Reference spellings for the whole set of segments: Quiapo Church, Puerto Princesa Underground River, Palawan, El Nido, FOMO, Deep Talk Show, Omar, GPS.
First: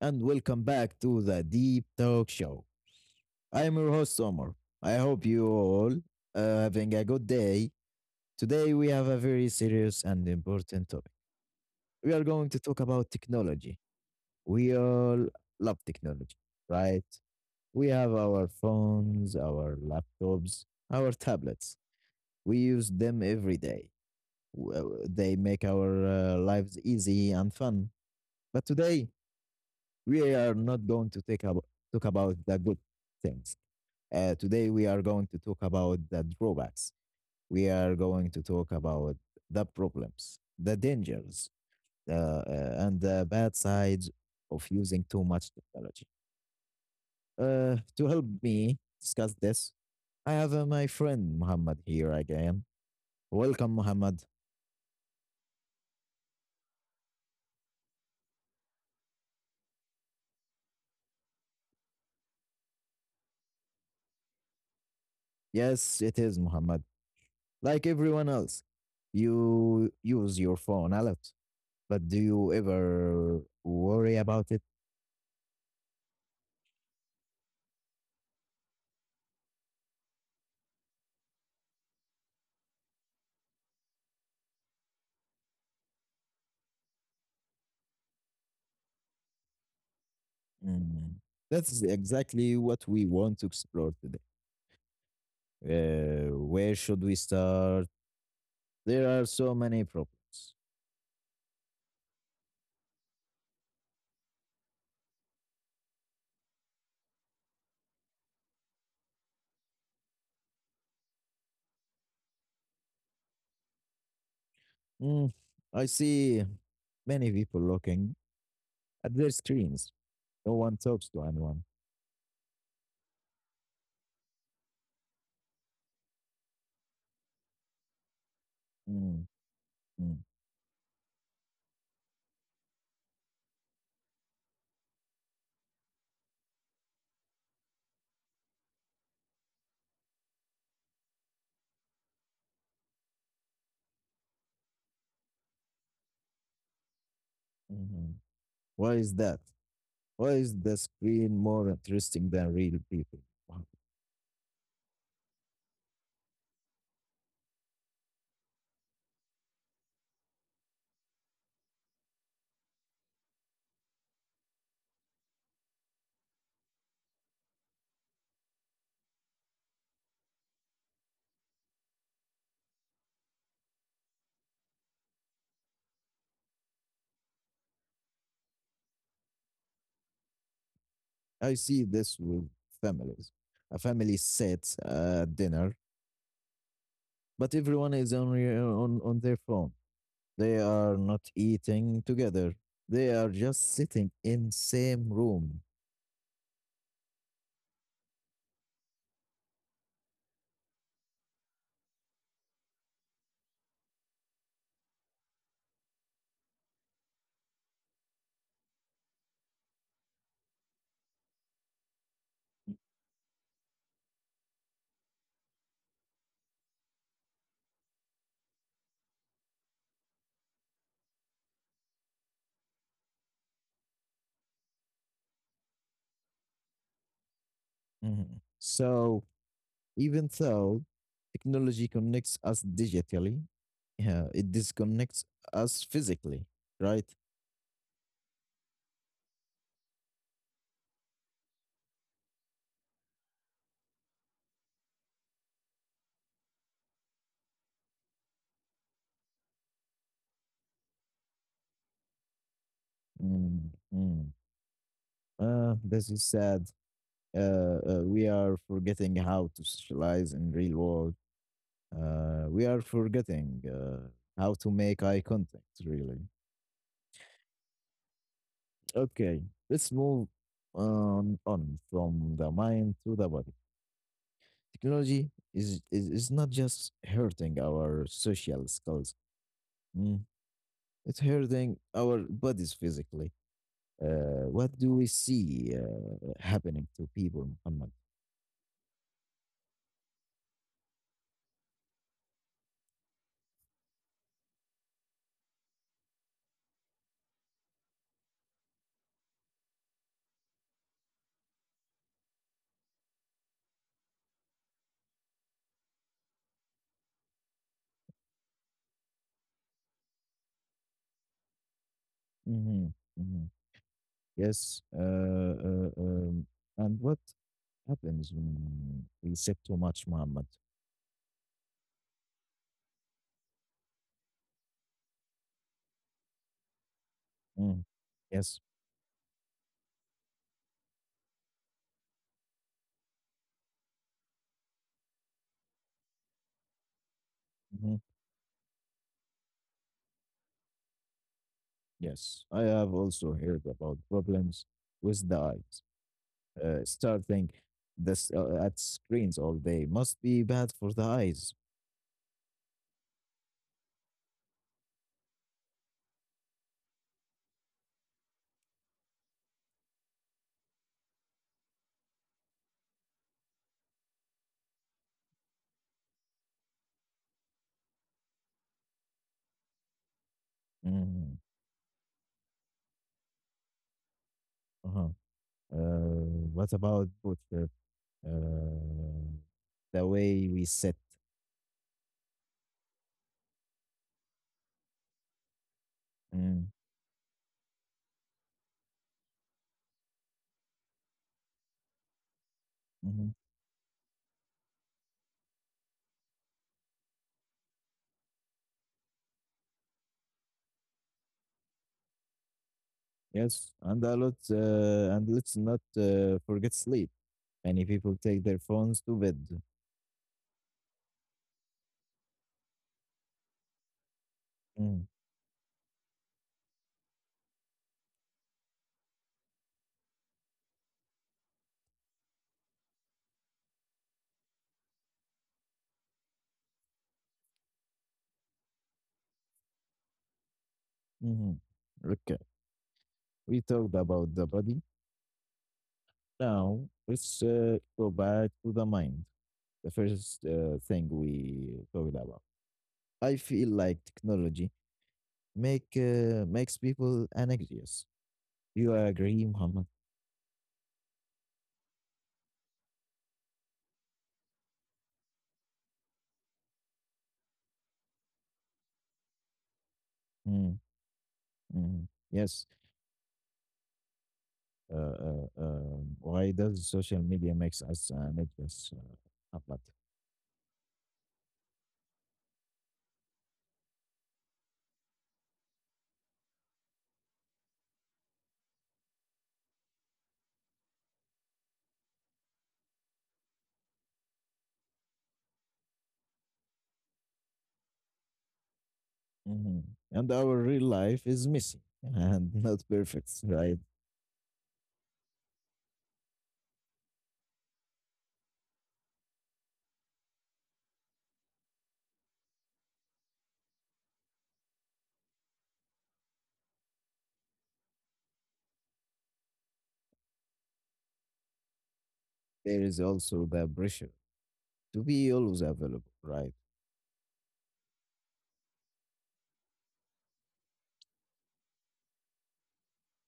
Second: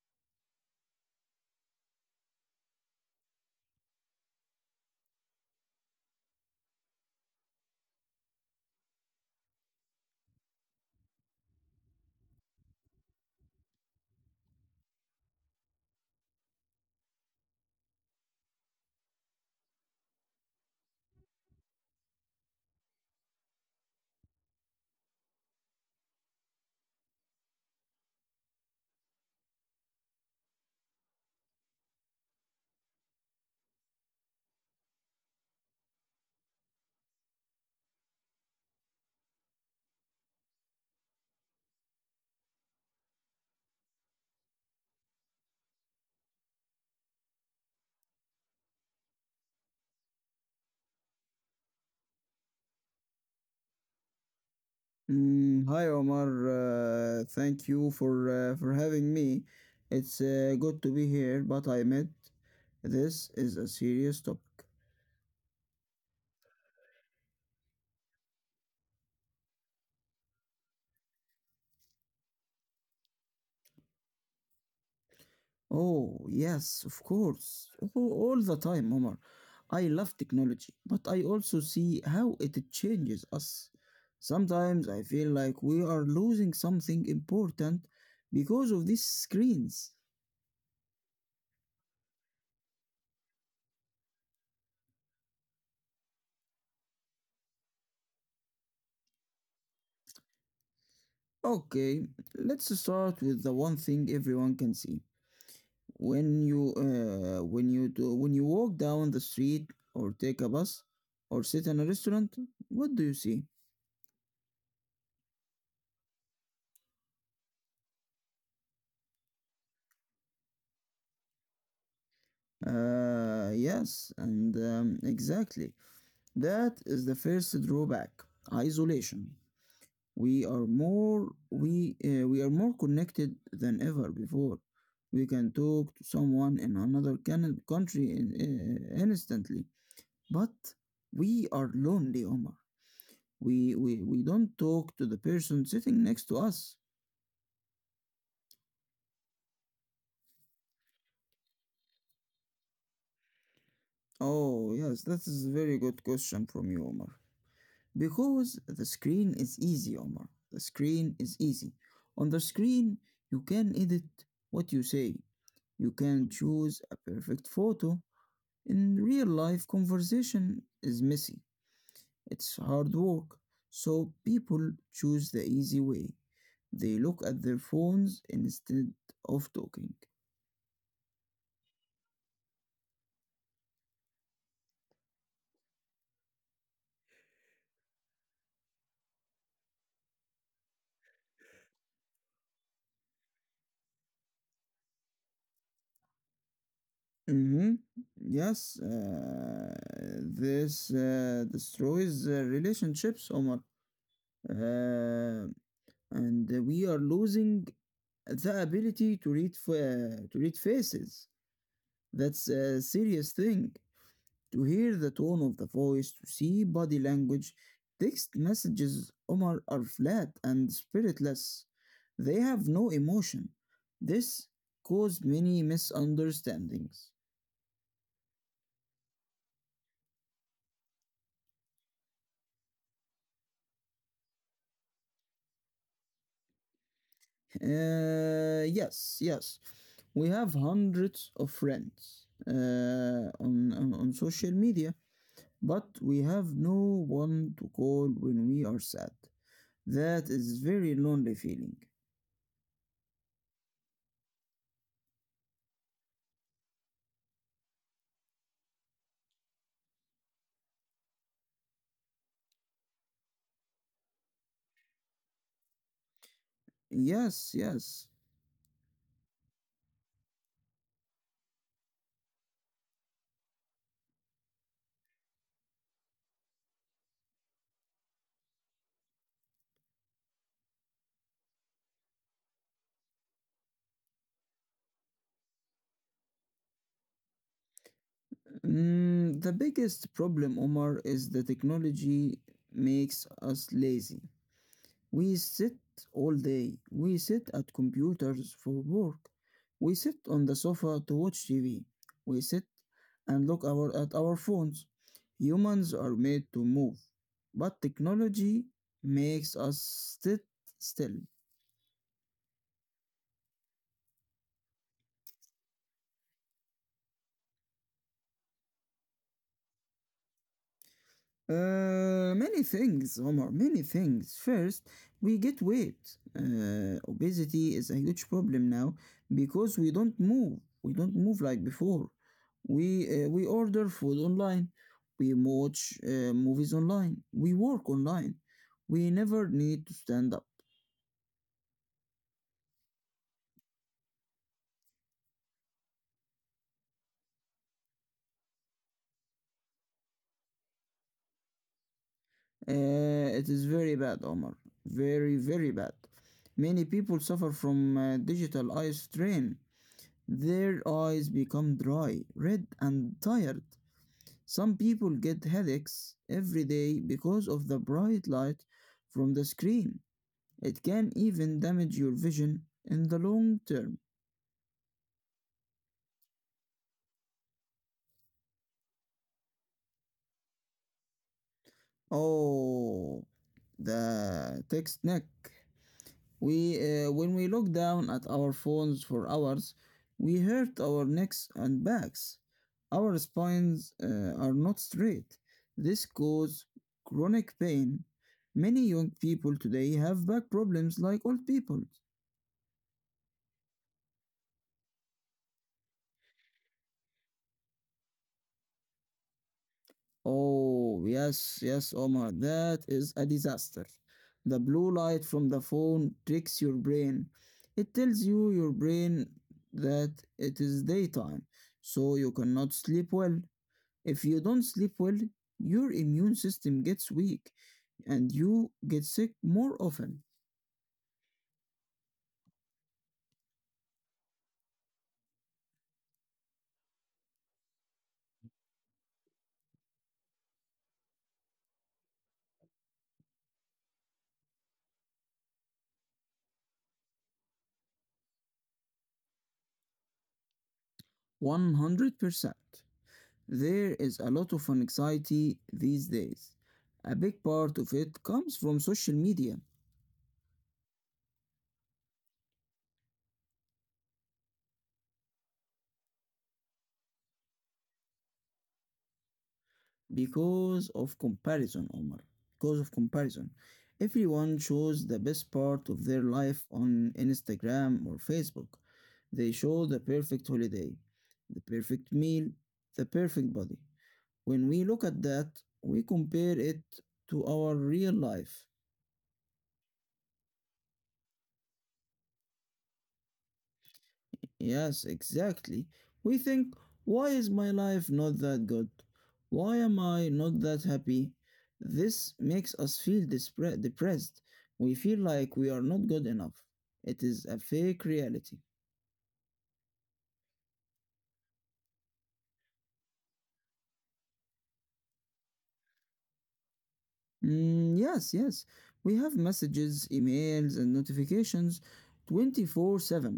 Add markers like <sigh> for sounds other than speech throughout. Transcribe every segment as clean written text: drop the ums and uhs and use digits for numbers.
and welcome back to the Deep Talk Show. I am your host, Omar. I hope you all are having a good day. Today, we have a very serious and important topic. We are going to talk about technology. We all love technology, right? We have our phones, our laptops, our tablets. We use them every day. They make our lives easy and fun. But today, we are not going to talk about the good things. Today, we are going to talk about the drawbacks. We are going to talk about the problems, the dangers, and the bad sides of using too much technology. To help me discuss this, I have my friend Muhammad here again. Welcome, Muhammad. Mm, hi Omar, thank you for having me. It's good to be here, but I admit this is a serious topic. Yes, it is Muhammad. Like everyone else, you use your phone a lot. But do you ever worry about it? Oh, yes, of course. All the time, Omar. I love technology, but I also see how it changes us. Sometimes I feel like we are losing something important because of these screens. Mm. That's exactly what we want to explore today. Where should we start? There are so many problems. Okay, let's start with the one thing everyone can see. When you when you do, when you walk down the street or take a bus or sit in a restaurant, what do you see? Mm, I see many people looking at their screens. No one talks to anyone. Yes, and exactly, that is the first drawback: isolation. Mm, mm, We are more connected than ever before. We can talk to someone in another country, instantly, but we are lonely, Omar. We don't talk to the person sitting next to us. mhm. Why is that? Why is the screen more interesting than real people? Wow. Oh, yes, that is a very good question from you, Omar. Because the screen is easy, Omar. The screen is easy. On the screen, you can edit what you say, you can choose a perfect photo. In real life, conversation is messy, it's hard work. So people choose the easy way. They look at their phones instead of talking. I see this with families. A family sits at dinner but everyone is on on their phone. They are not eating together. They are just sitting in same room. Mhm. Yes, this destroys relationships, Omar. Uh, and we are losing the ability to to read faces. That's a serious thing. To hear the tone of the voice, to see body language, text messages, Omar, are flat and spiritless. They have no emotion. This caused many misunderstandings. Mhm. So even though technology connects us digitally, yeah, it disconnects us physically, right? Yes, yes. We have hundreds of friends on social media, but we have no one to call when we are sad. That is very lonely feeling. Mm, mm. This is sad. We are forgetting how to socialize in real world. We are forgetting how to make eye contact, really. Yes, yes. Okay, let's move on from the mind to the body. Technology is not just hurting our social skills. Mm-hmm. It's hurting our bodies physically. What do we see happening to people, Muhammad? Mm, the biggest problem, Omar, is the technology makes us lazy. We sit all day. We sit at computers for work. We sit on the sofa to watch TV. We sit and at our phones. Humans are made to move, but technology makes us sit still. Hmm. Hmm. Yes. And what happens when we sip too much, Muhammad? Many things, Omar, many things. First, we get weight. Obesity is Mm. a huge problem Yes. now because we don't move. We don't move like before. We order food online. We watch movies online. We work Mhm. online. We never need to stand up. Yes, I have also heard about problems with the eyes. Starting this at screens all day must be bad for the eyes. It is very bad, Omar. Very, very bad. Many people suffer from digital eye strain. Their eyes become dry, red, and tired. Some people get headaches every day because of the bright light from the screen. It can Mhm. even damage your vision in the long term. Uh-huh. What about both uh, the way we sit. Oh, the text neck. Mm, When we look down at our phones for hours, we hurt our necks and backs. Our mhm. spines are not straight. This causes chronic pain. Many young people today have back problems like old people. Yes, and a lot, and let's not forget sleep. Many people take their phones to bed. Oh, yes, yes, Omar, that is a disaster. The blue Mm, light from the phone tricks your brain. It tells you your brain that it is daytime, so you cannot sleep well. If you don't sleep well, your immune system gets weak and you get sick more often. mhm. Okay, we talked about the body. Now let's go back to the mind. The first thing we talked about. I feel like technology makes people anxious. Do you agree, Muhammad? 100%. There is a lot of anxiety these days. A big part of it comes from social media Mm, mhm. Yes, why does social media makes us an actress? Uh, but, because of comparison, Omar. Because of comparison. Everyone shows the best part of their life on Instagram or Facebook. They show the perfect holiday, the perfect meal, the perfect body. When we look at that, we compare it to our real life. And our real life is messy and <laughs> not perfect, right? Yes, exactly. We think, why is my life not that good? Why am I not that happy? This makes us feel depressed. We feel like we are not good enough. It is a fake reality. There is also the pressure to be always available, right? Mm, yes, yes. We have messages, emails, and notifications 24/7.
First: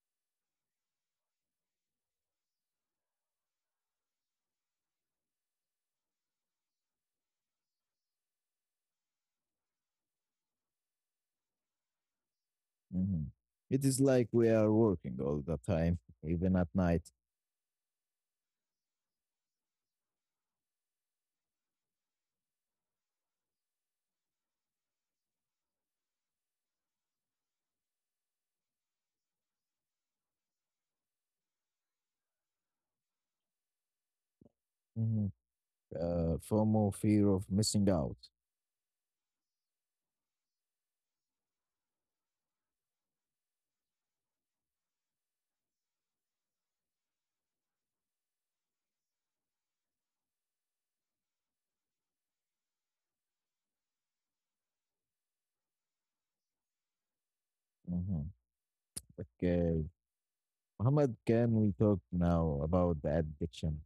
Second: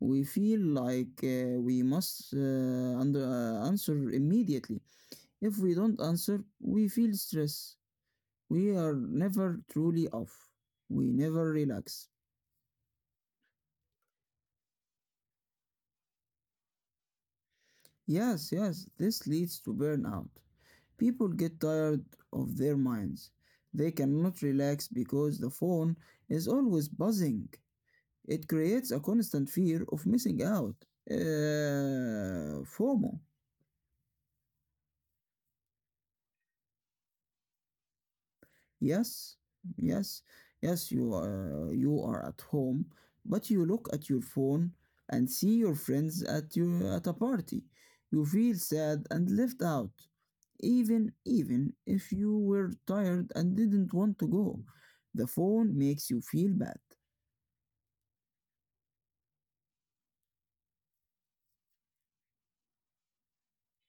We feel like we must answer immediately. If we don't answer, we feel stress. We are never truly off. We never relax. Mhm. It is like we are working all the time, <laughs> even at night. Yes, yes, this leads to burnout. People get tired of their minds. They cannot relax because the phone is always buzzing. It creates a constant fear of missing out. FOMO. Mhm. FOMO, fear of missing out, Yes, yes, yes, you are at home, but you look at your phone and see your friends at a party. You feel sad and left out, even if you were tired and didn't want to go. The phone makes you feel bad. hmm. Okay, Muhammad, can we talk now about the addiction?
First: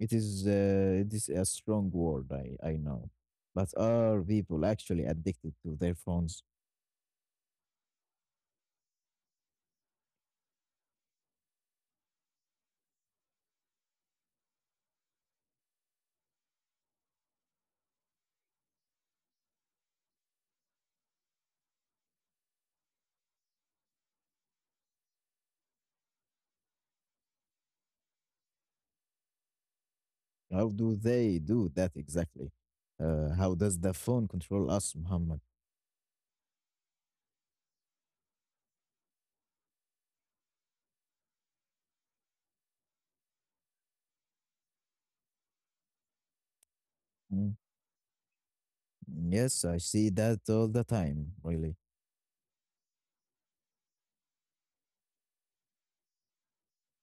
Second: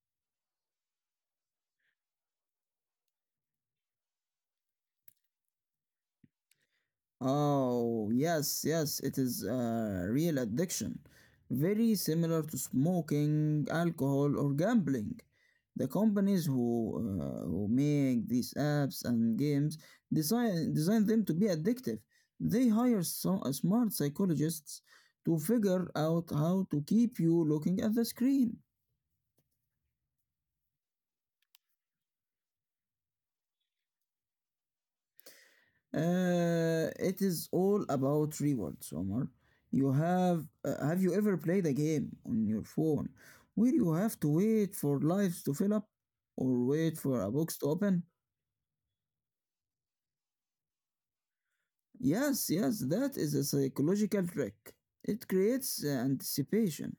It is a strong word, I know, but are people actually addicted to their phones? Oh, yes, yes, it is a real addiction. Very similar to smoking, alcohol, or gambling. The companies who make these apps and games design them to be addictive. They hire smart psychologists to figure out how to keep you looking at the screen. How do they do that exactly? How does the phone control us, Muhammad? It is all about rewards, Omar. You have you ever played a game on your phone where you have to wait for lives to fill up or wait for a Mm, box to open? yes, I see that all the time, really. Yes, yes, that is a psychological trick. It creates anticipation.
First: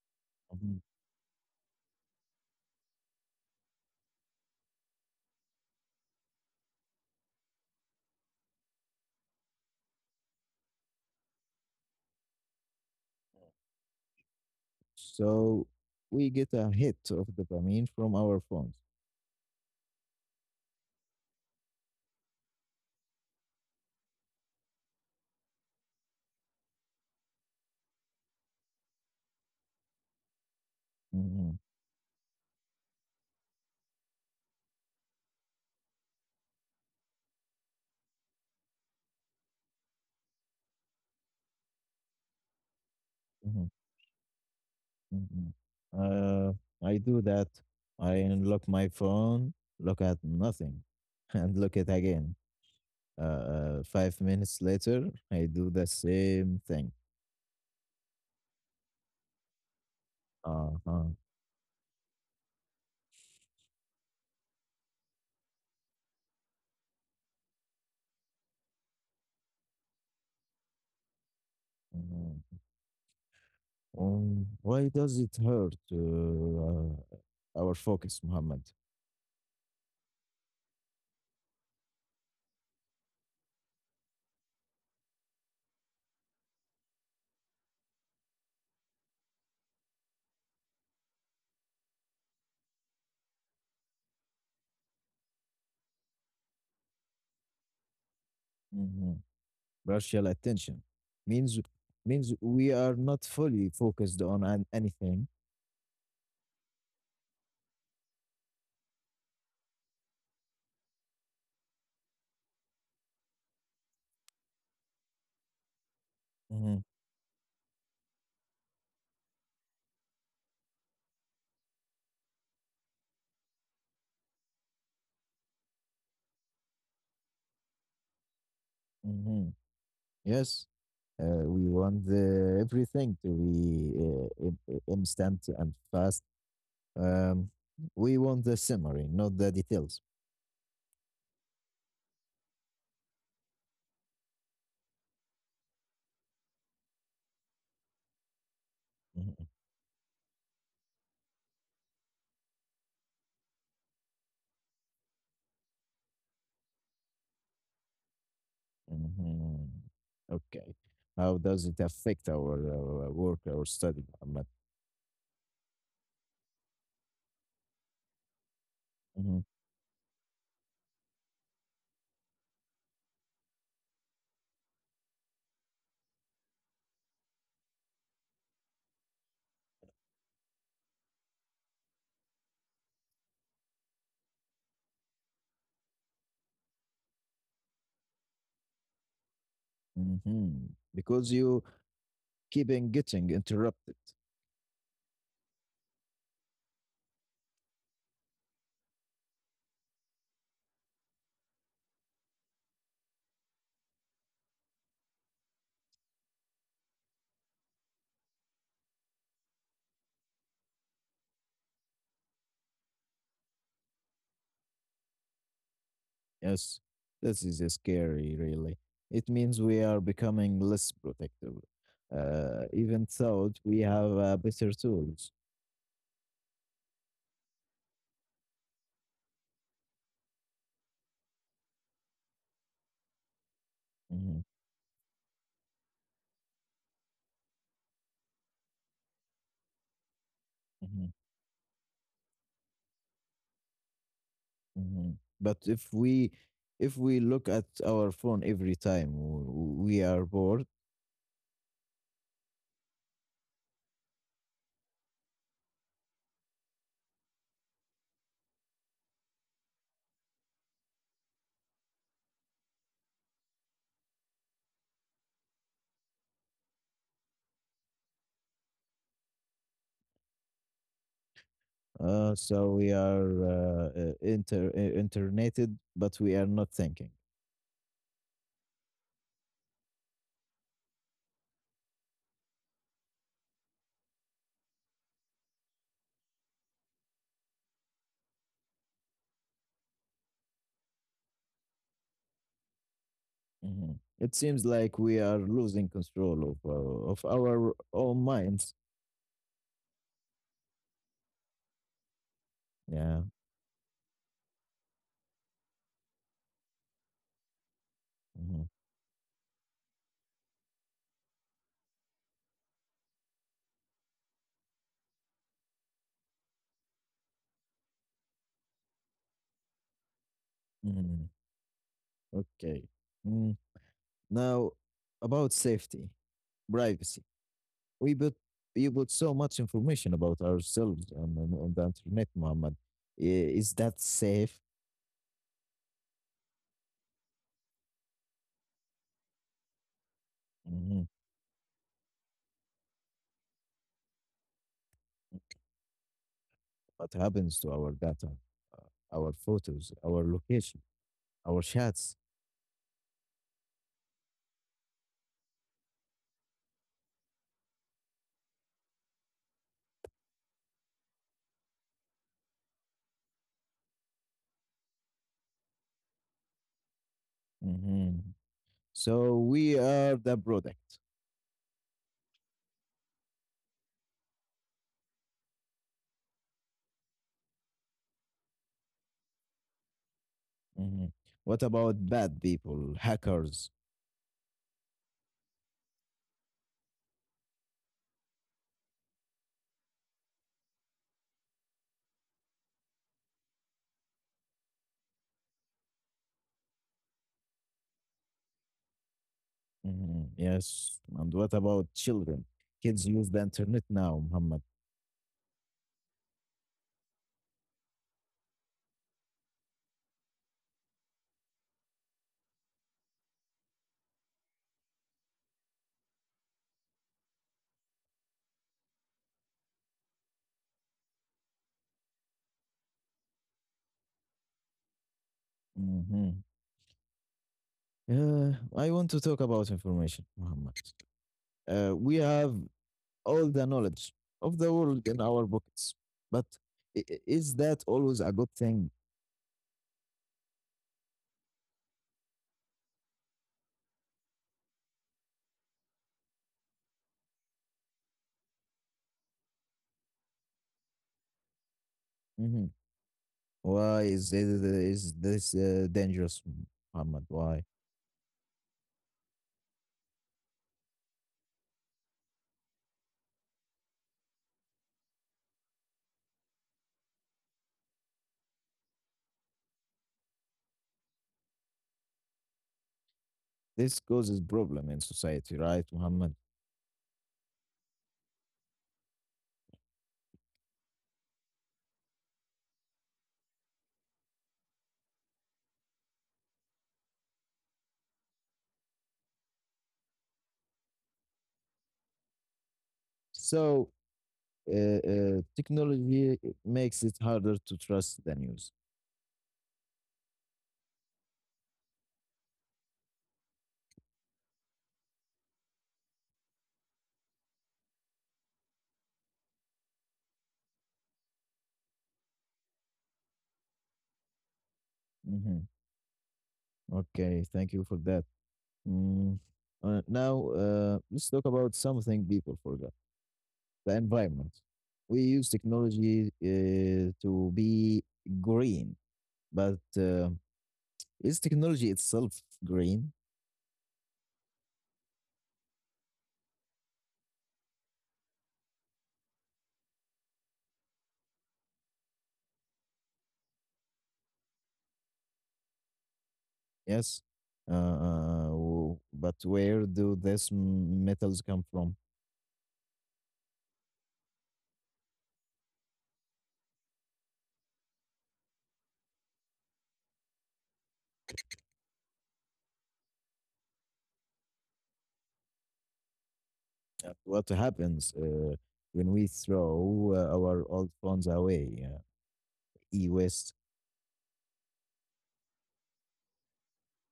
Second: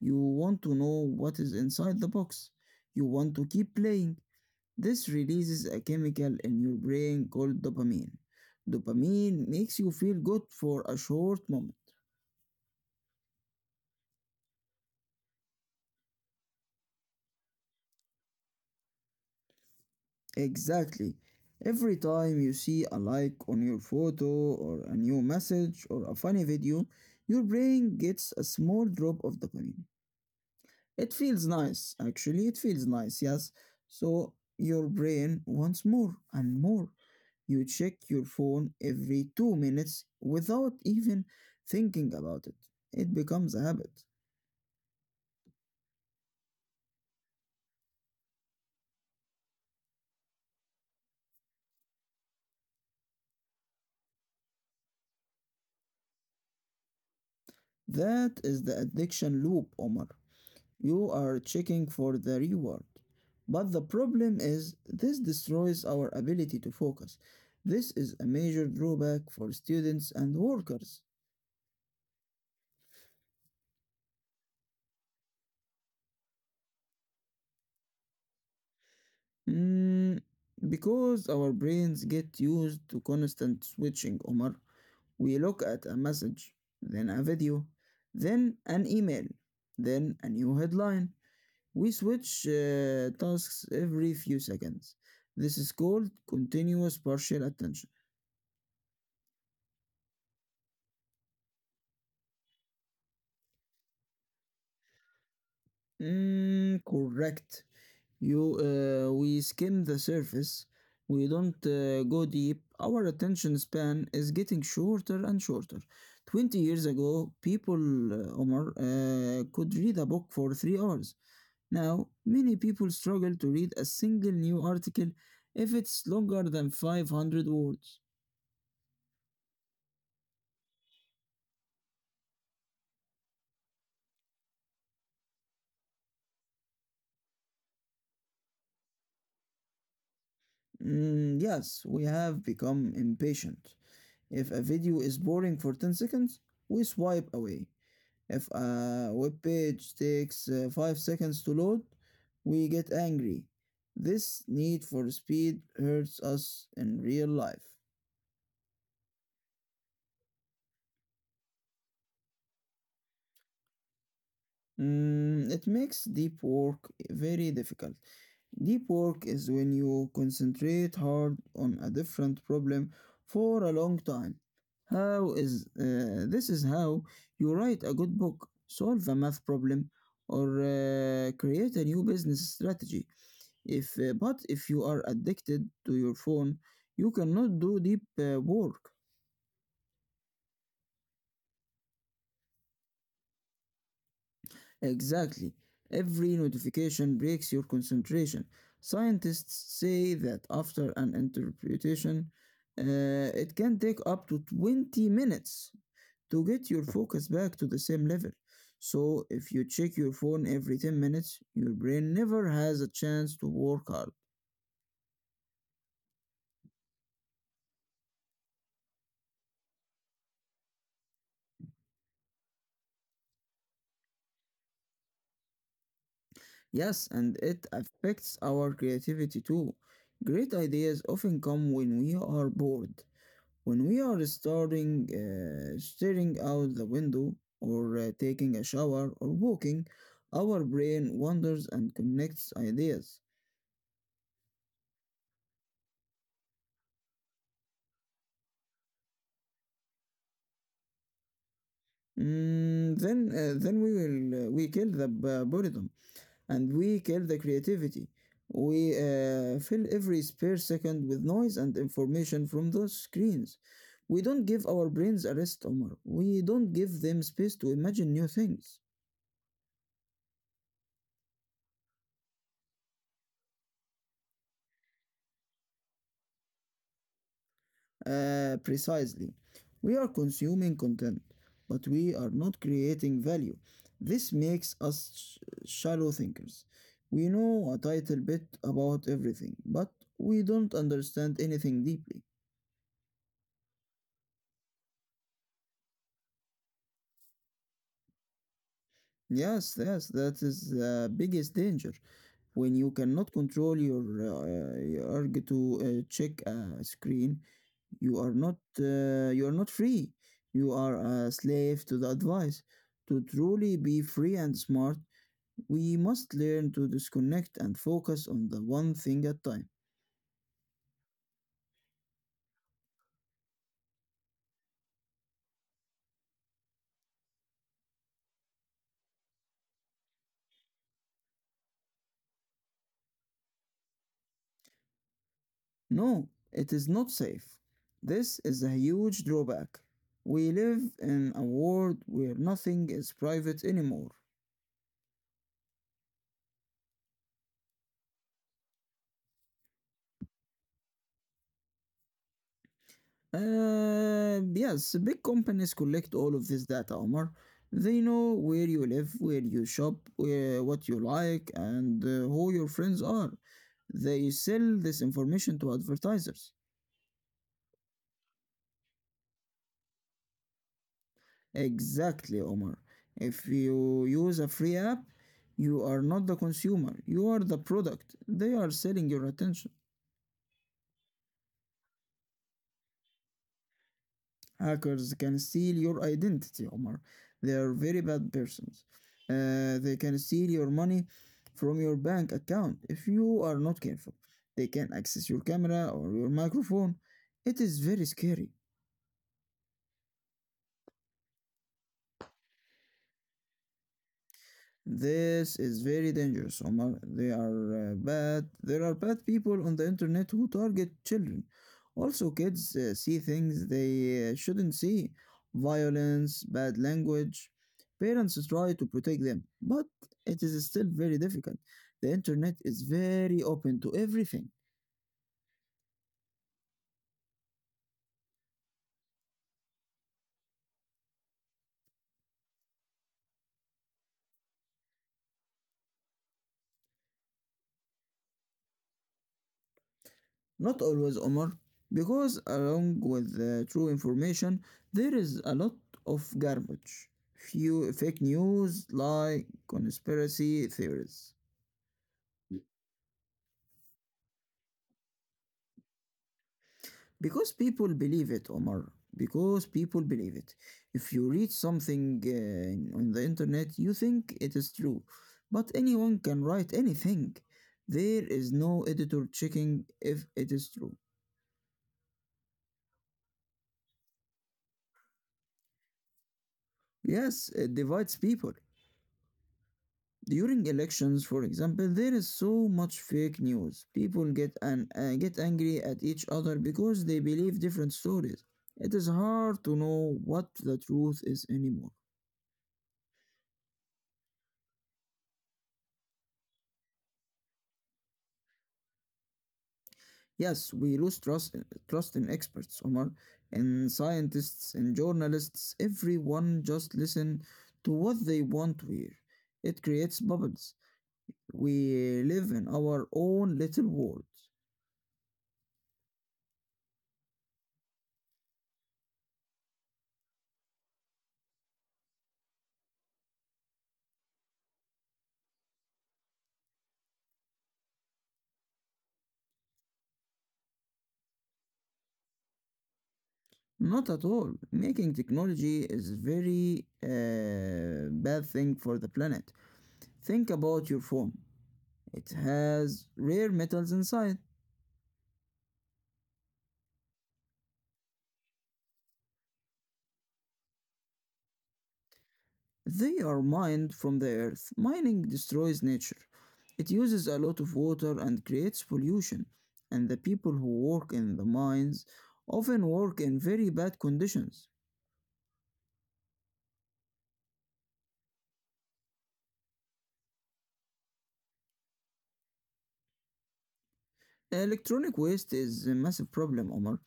You want to Mhm. know what is inside the box. You want to keep playing. This releases a chemical in your brain called dopamine. Dopamine makes you feel good for a short moment. So we get a hit of dopamine from our phones. Exactly. Every time you see a like on your photo or a new message or a funny video, your brain gets a small drop of dopamine. It feels Mhm, nice, actually. It feels nice, yes. So your brain wants more and more. You check your phone every 2 minutes without even thinking about it. It becomes a mhm, habit. mhm. Uh, I do that. I unlock my phone, look at nothing, <laughs> and look at again. 5 minutes later, I do the same thing. That is the addiction loop, Omar. You Uh-huh. are checking for the reward. But the problem is, this destroys our ability to focus. This is a major drawback for students and workers. Why does it hurt our focus, Muhammad? Mm, because our brains get used to constant switching, Omar. We look at a message, then a video, then an email, then a new headline. We switch tasks every few seconds. This is called continuous partial attention. Mhm. Partial attention means means we are not fully focused on anything. Mm, correct. You, we skim the surface. We don't go deep. Our attention span is getting shorter and shorter. 20 Mhm, years ago, Omar, could read a book for 3 hours. Now, many people struggle to read a single new article if it's longer than 500 words. mhm. Yes, we want everything to be instant and fast. Um, we want the summary, not the details. Mm, yes, we have become impatient. If a video is boring for 10 seconds, we swipe away. If a web Mhm, page takes 5 seconds to load, we get angry. This need for speed hurts us in real life. mhm. Okay, how does it affect our, work, our study, Muhammad? Mm, it makes deep work very difficult. Deep work is when you concentrate hard on a different problem for a long time. How is this is how you write a good book, solve a math problem, or create a new business strategy. If but if you are addicted to your phone, you cannot do deep work. Hmm. Because you keep on getting interrupted. Exactly. Every notification breaks your concentration. Scientists say that after an interpretation, uh, it can take up to 20 minutes to get your focus back to the same level. So, if you check your phone every 10 minutes, your brain never has a chance to work hard. Yes, this is scary, really. It means we are becoming less protective, even though we have better tools. Yes, and it affects our creativity too. Great ideas often come when we are bored, when we are Hmm. Staring out the window, or taking a shower, or walking. Our Hmm. brain wanders and connects ideas. Hmm. But if we look at our phone every time we are bored, Mm, then we will we kill the boredom, and we kill the creativity. We fill every spare second with noise and information from those screens. We don't give our brains a rest, Omar. We don't give them space to imagine new things. uh, so we are internated, but we are not thinking. Precisely. We are consuming content, but we are not creating value. This makes us shallow thinkers. We know a tiny bit about everything, but we don't understand anything deeply. Mhm. It seems like we are losing control of of our own minds. Yes, yes, that is the biggest danger. When you Yeah. cannot control your urge to check a screen, Mhm. You are not free. You are a slave to the advice. To truly be free and smart, we must learn to disconnect and focus on the one thing at time. Mhm. Okay. Mm. Now, about safety, privacy. We put you put so much information about ourselves on the internet, Muhammad. I- Is that safe? No, it is not safe. This is a huge drawback. We live Mm-hmm. in a world where nothing is private anymore. What happens to our data, our photos, our location, our chats. Yes, big companies collect all of this data, Omar. They know where you live, where you shop, what you like, and who your friends are. They sell this information to advertisers. Mm-hmm. So we are the product. Exactly, Omar. If you use a free app, you are not the consumer, you are the product. They are selling your attention. Mm-hmm. What about bad people, hackers? Hackers can steal your identity, Omar. They are very bad persons. They can steal your money from your bank account if you are not careful. They can access your camera or your microphone. It is very scary. Mm-hmm. Yes. And what about children? Kids use the internet now, Muhammad. This is very dangerous, Omar. They are bad. There are bad people on the internet who target children. Also, kids see things they shouldn't see: violence, bad language. Parents try to protect them, but it is still very difficult. The internet is very open to everything. Mm-hmm. I want to talk about information, Muhammad. We have all the knowledge of the world in our pockets, but is that always a good thing? Not always, Omar, because along with the true information, there is a lot of garbage. Few fake news, lie, conspiracy theories. Mhm. Why is this dangerous, Muhammad? Because Why? people believe it, Omar. Because people believe it. If you read something on the internet, you think it is true. But anyone can write anything. There is no editor checking if it is true. This causes problem in society, right, Muhammad? Yes, it divides people. During elections, for example, there is so much fake news. People get angry at each other because they believe different stories. It is hard to know what the truth is anymore. So technology makes it harder to trust the news. Yes, we lose trust in experts, Omar, in scientists, in journalists. Everyone just listen to what they want to hear. It creates bubbles. We live in our own little world. Hmm. Okay, thank you for that. Mm. Now let's talk about something people forgot: the environment. We use technology to be green, but is technology itself green? Not at all. Making technology is very bad thing for the planet. Think about your phone. It has rare metals inside. Yes. But where do these metals come from? They are mined from the earth. Mining destroys nature. It uses a lot of water and creates pollution. And the people who work in the mines often work in very bad conditions. What happens when we throw our old phones away? E-waste. Electronic waste is a massive problem, Omar.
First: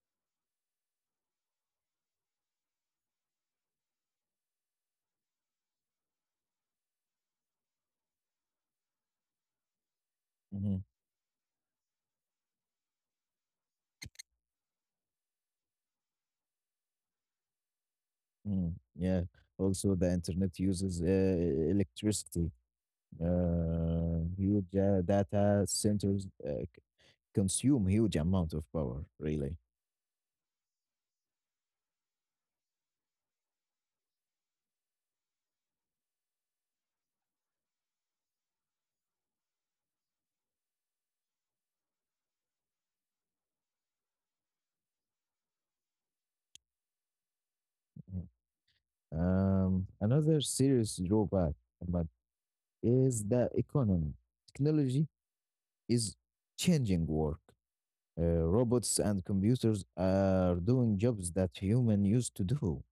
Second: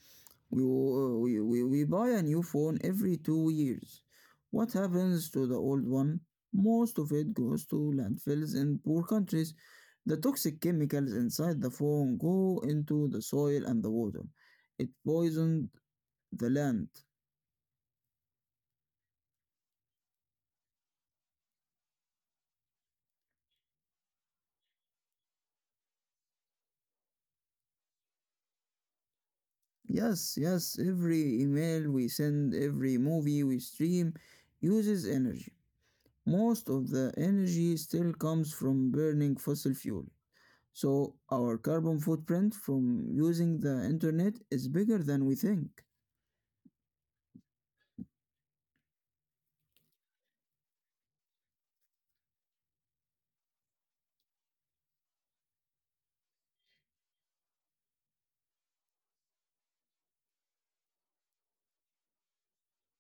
We, wo- We buy a new phone every 2 years. What happens to the old one? Most of it goes to landfills in poor countries. The toxic Mhm, chemicals inside the phone go into the soil and the water. It poisoned the land. mhm, yeah. Also, the internet uses electricity. Huge data centers consume huge amount of power. Really. Yes, yes, every email we send, every movie we stream uses energy. Most of the energy still comes from burning fossil fuel. So our carbon footprint from using the internet is bigger than we think. Mhm. Another serious drawback, but is the economy. Technology is changing work. Robots and computers are doing jobs that human used to do.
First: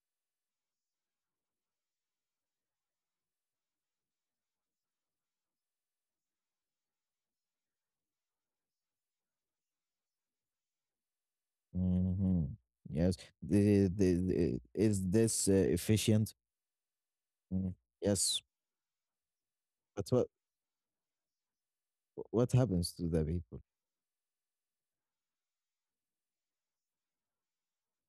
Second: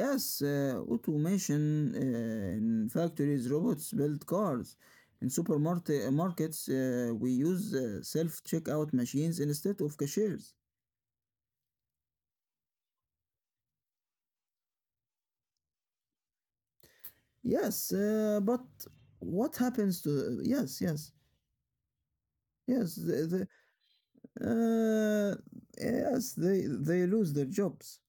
Yes, automation in factories, robots build cars. In supermarket markets, we use self-checkout machines instead of cashiers. Hmm. Yes, is this efficient? Mm, Yes, yes, but what happens but to yes, yes, what happens yes, to the the, people? uh, yes, they lose their jobs.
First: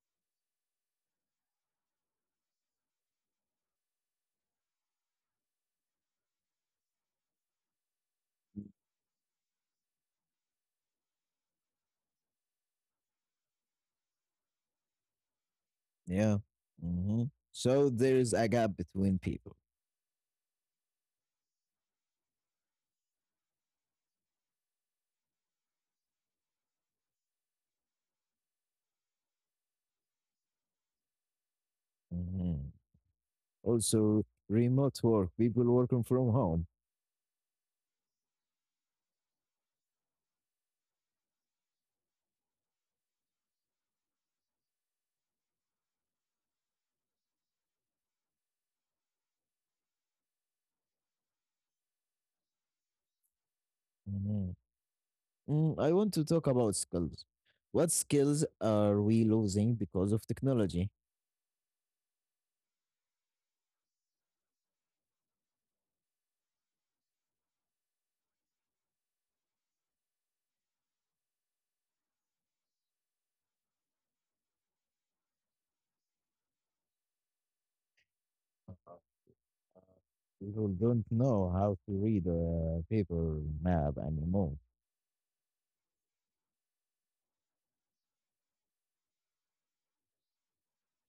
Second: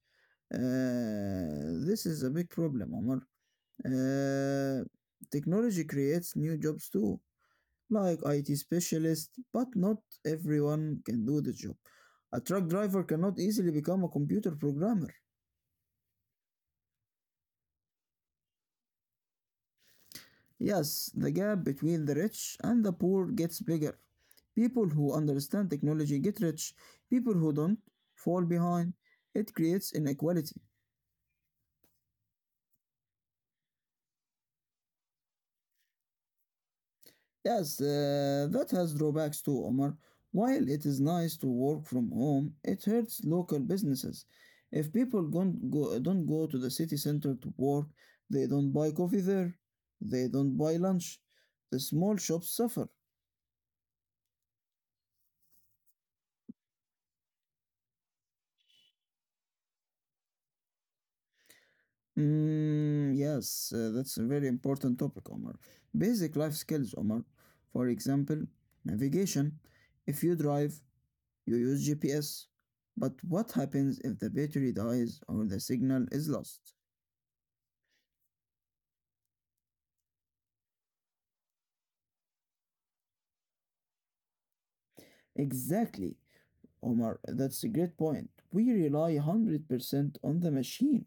This is a big problem, Omar. Uh, Technology creates new jobs too, like IT specialists, but not everyone can do the job. A truck driver cannot easily become a computer programmer. Yeah. Hmm. So there is a gap between people. Yes, the gap between the rich and the poor gets bigger. People who understand technology get rich, people who don't fall behind. It creates inequality. Hmm. Also, remote work, people working from home. Yes, that has drawbacks too, Omar. While it is nice to work from home, it hurts local businesses. If people don't go to the city center to work, they don't buy coffee there, they don't buy lunch. The small shops suffer. Mhm. Mm, I want to talk about skills. What skills are we losing because of technology? Mm, yes, that's a very important topic, Omar. Basic life skills, Omar. For example, navigation. If you drive, you use GPS, but what happens if the battery dies or the signal is lost? People don't know how to read a paper map anymore. Exactly, Omar, that's a great point. We rely 100% on the machine.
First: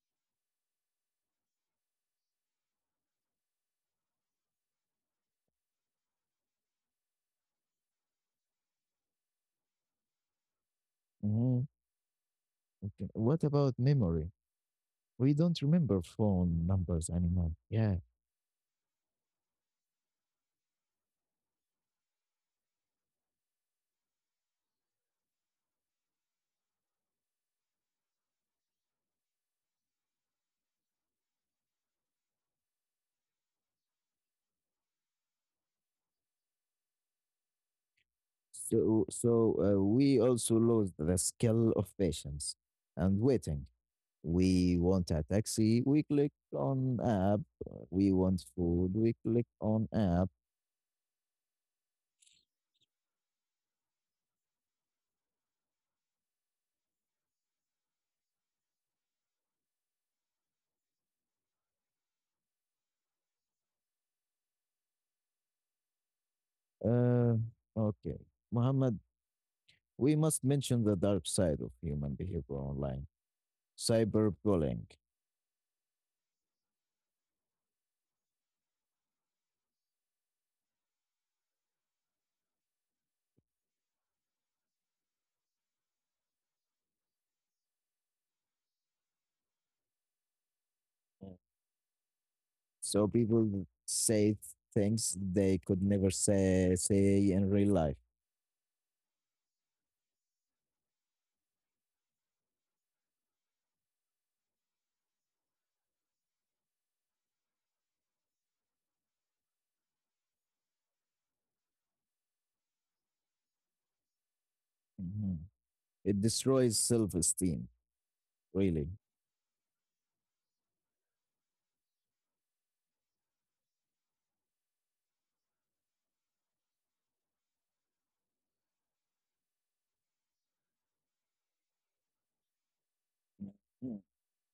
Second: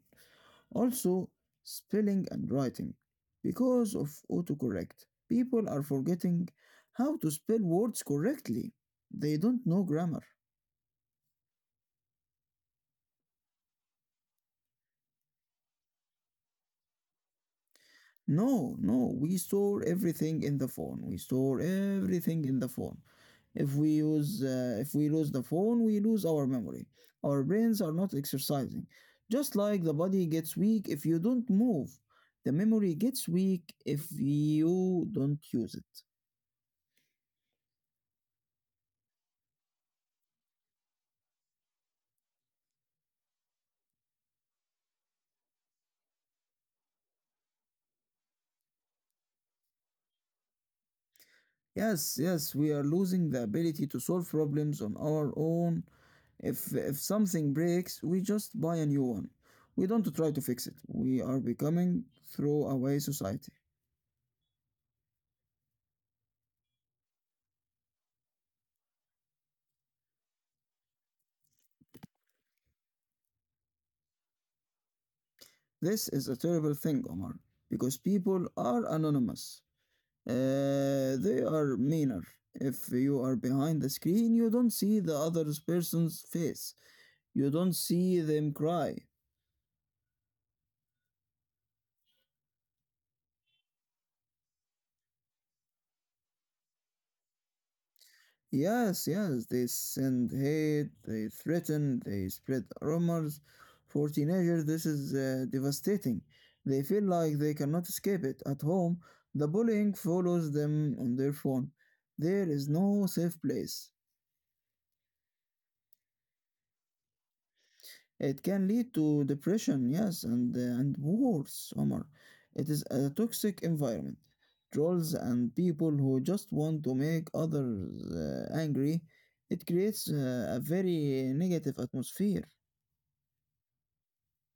Also, spelling and writing. Because of autocorrect, people are forgetting how to spell words correctly. They don't know grammar. Hmm. Okay. What about memory? We don't remember phone numbers anymore. Yeah. No, no, we store everything in the phone. We store everything in the phone. If we lose the phone, we lose our memory. Our brains are not exercising. Just like the body gets weak if you don't move, the memory gets weak if you don't use it. So, so we also lost the skill of patience and waiting. We want a taxi, we click on app. We want food, we click on app. Yes, yes, we are losing the ability to solve problems on our own. If something breaks, we just buy a new one. We don't try to fix it. We are becoming throwaway society. Uh, okay. Muhammad, we must mention the dark side of human behavior online cyberbullying. This is a terrible thing, Omar, because people are anonymous. They are meaner. If you are behind the screen, you don't see the other person's face. You don't see them cry. So people say things they could never say in real life. Yes, yes, they send hate, they threaten, they spread rumors. For teenagers, this is devastating. They feel like they cannot escape it. At home, the bullying follows them on their phone. There is no safe place. Mhm. It destroys self-esteem, It can really. lead to depression, yes, and worse, Omar. It is a toxic environment. Trolls and people who just want to make others angry. It creates a very negative atmosphere. Mm.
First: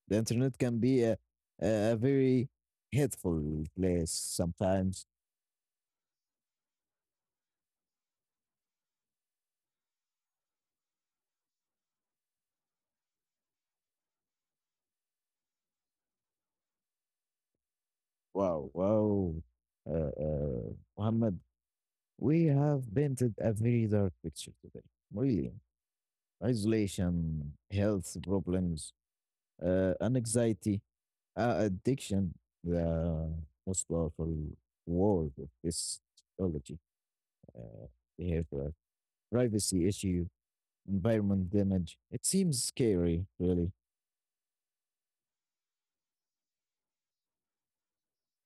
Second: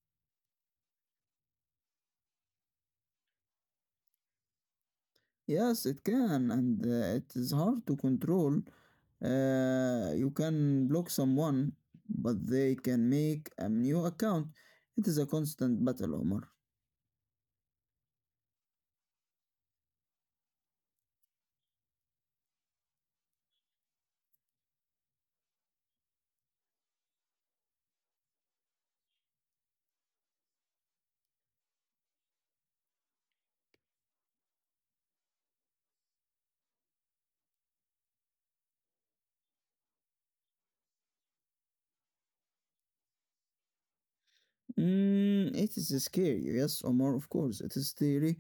The internet can be a very hateful place sometimes. Yes, it can, and it is hard to control. You can block someone, but they can make a new account. It is a constant battle, Omar. Wow, wow, uh, uh, Muhammad, we have painted a very dark picture today. Really, isolation, health problems, anxiety, uh, addiction, the most powerful word of this technology. Uh, we have a privacy issue, environment damage. It seems scary, really. Mm, it is scary, yes, Omar, of course. It is scary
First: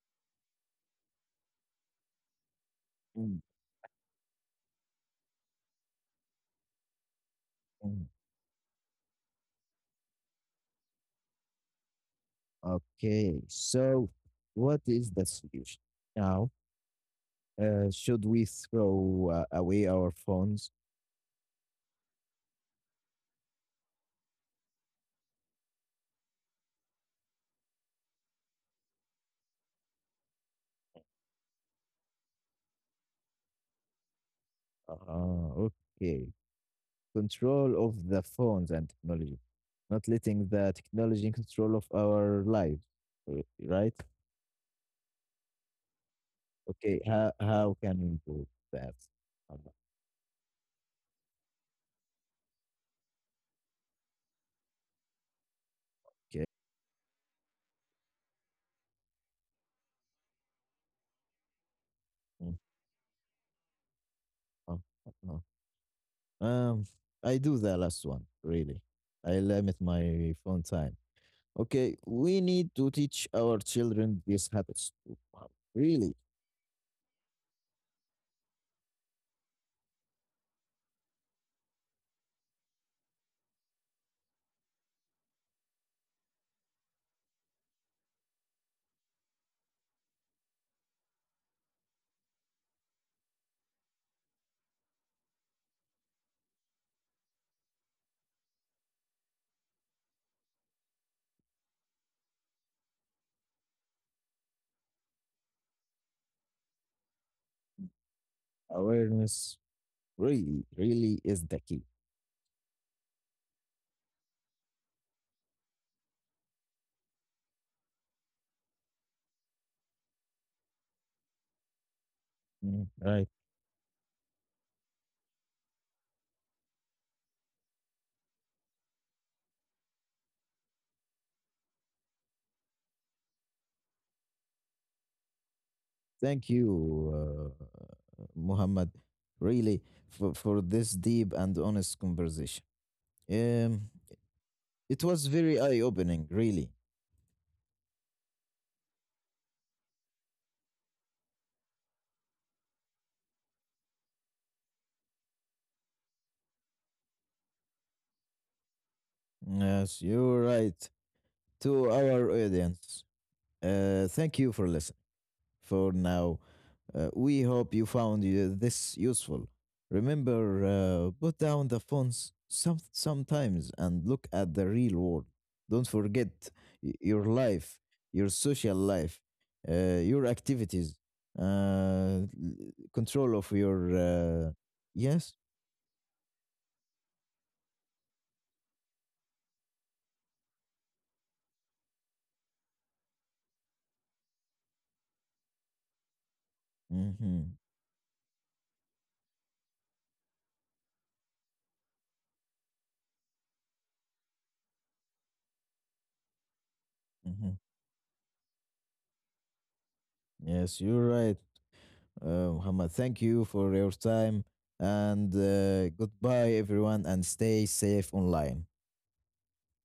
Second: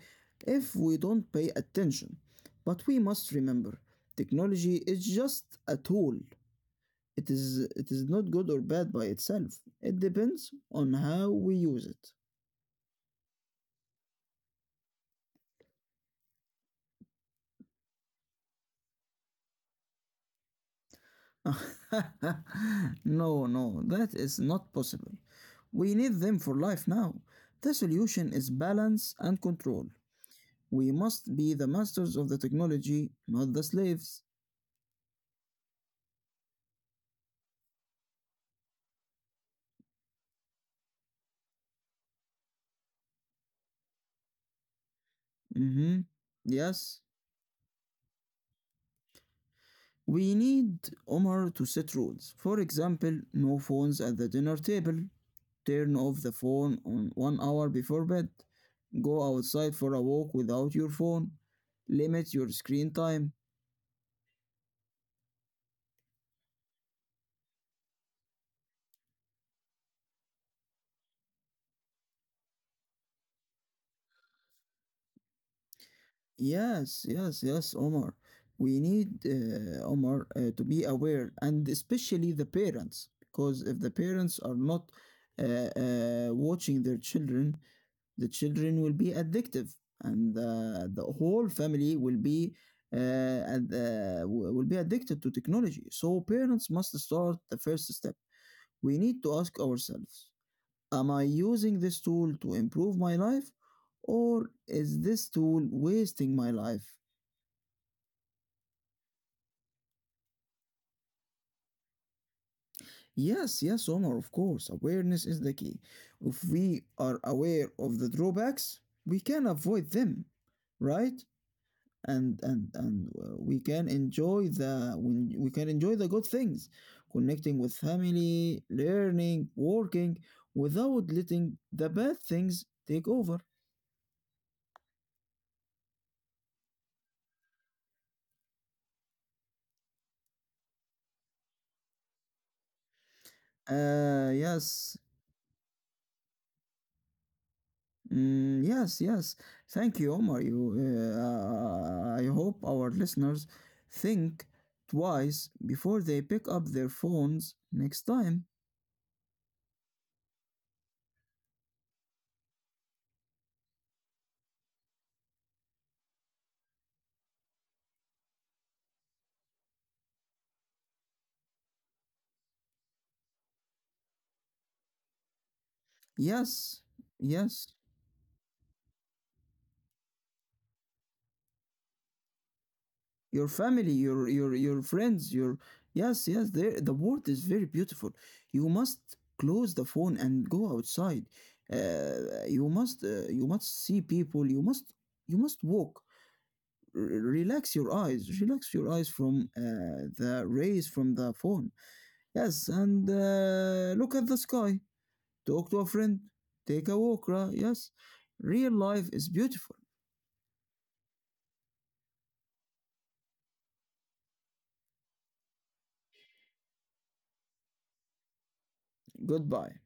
if we don't pay attention. But we must Mm, remember, technology is just a tool. It mm. is not good or bad by itself. It depends on how we use it. Okay, so what is the solution now? Should we throw away our phones? <laughs> No, no, that is not possible. We need them for life now. The solution is balance and control. We must be the masters of the technology, not the slaves. Uh, okay, control of the phones and technology, not letting the technology in control of our lives, right? Mm-hmm. Yes. Okay, how can we improve that? I We need Omar to set rules. For example, no phones at the dinner table, turn off the Okay. phone on one hour before bed, go outside for a walk without your phone, limit your Mm, screen time. uh, uh, uh, Um, I do the last one, really. I limit my phone time. Okay, we need to teach our children these habits too. Wow, really, Yes, yes, yes, Omar. We need Omar to be aware, and especially the parents, because if the parents are not watching their children, the children will be addictive and the whole family will be will be addicted to technology. So parents must start the first step. We need to ask ourselves: am I using this tool to improve my life, or is this tool wasting my life? awareness really, really is the key. Yes, yes, Omar. Of course, awareness is the key. If we are aware of the drawbacks, we can avoid them, right? and and Mm, and right. uh, we can enjoy the when we can enjoy the good things, connecting with family, learning, working, without letting the bad things take over. Thank you, uh, Muhammad, really, for this deep and honest conversation. Um, Yes. it was very eye-opening, really. Mm, yes, yes, thank you, Omar. You uh, i hope our listeners think twice before they pick up their phones next time. Yes, you're right. To our audience, thank you for listening. For now, we hope you found this useful. Remember, put down the phones some sometimes and look at the real world. Don't forget Yes, your yes, life, your social life, your activities, uh, l- control your of your. family, your your your friends, Yes. your, yes. Yes, there, the world is very beautiful. You must close the phone and go outside. You must, you must see people, you must, you must walk. Mm-hmm. Relax your eyes relax your eyes from the rays from the phone. Yes, and look at the sky, talk to a friend, take a walk, right? Mm-hmm. Yes, real life is beautiful. Yes, you're right. Muhammad, thank you for your time and goodbye, everyone, and stay safe online. Goodbye.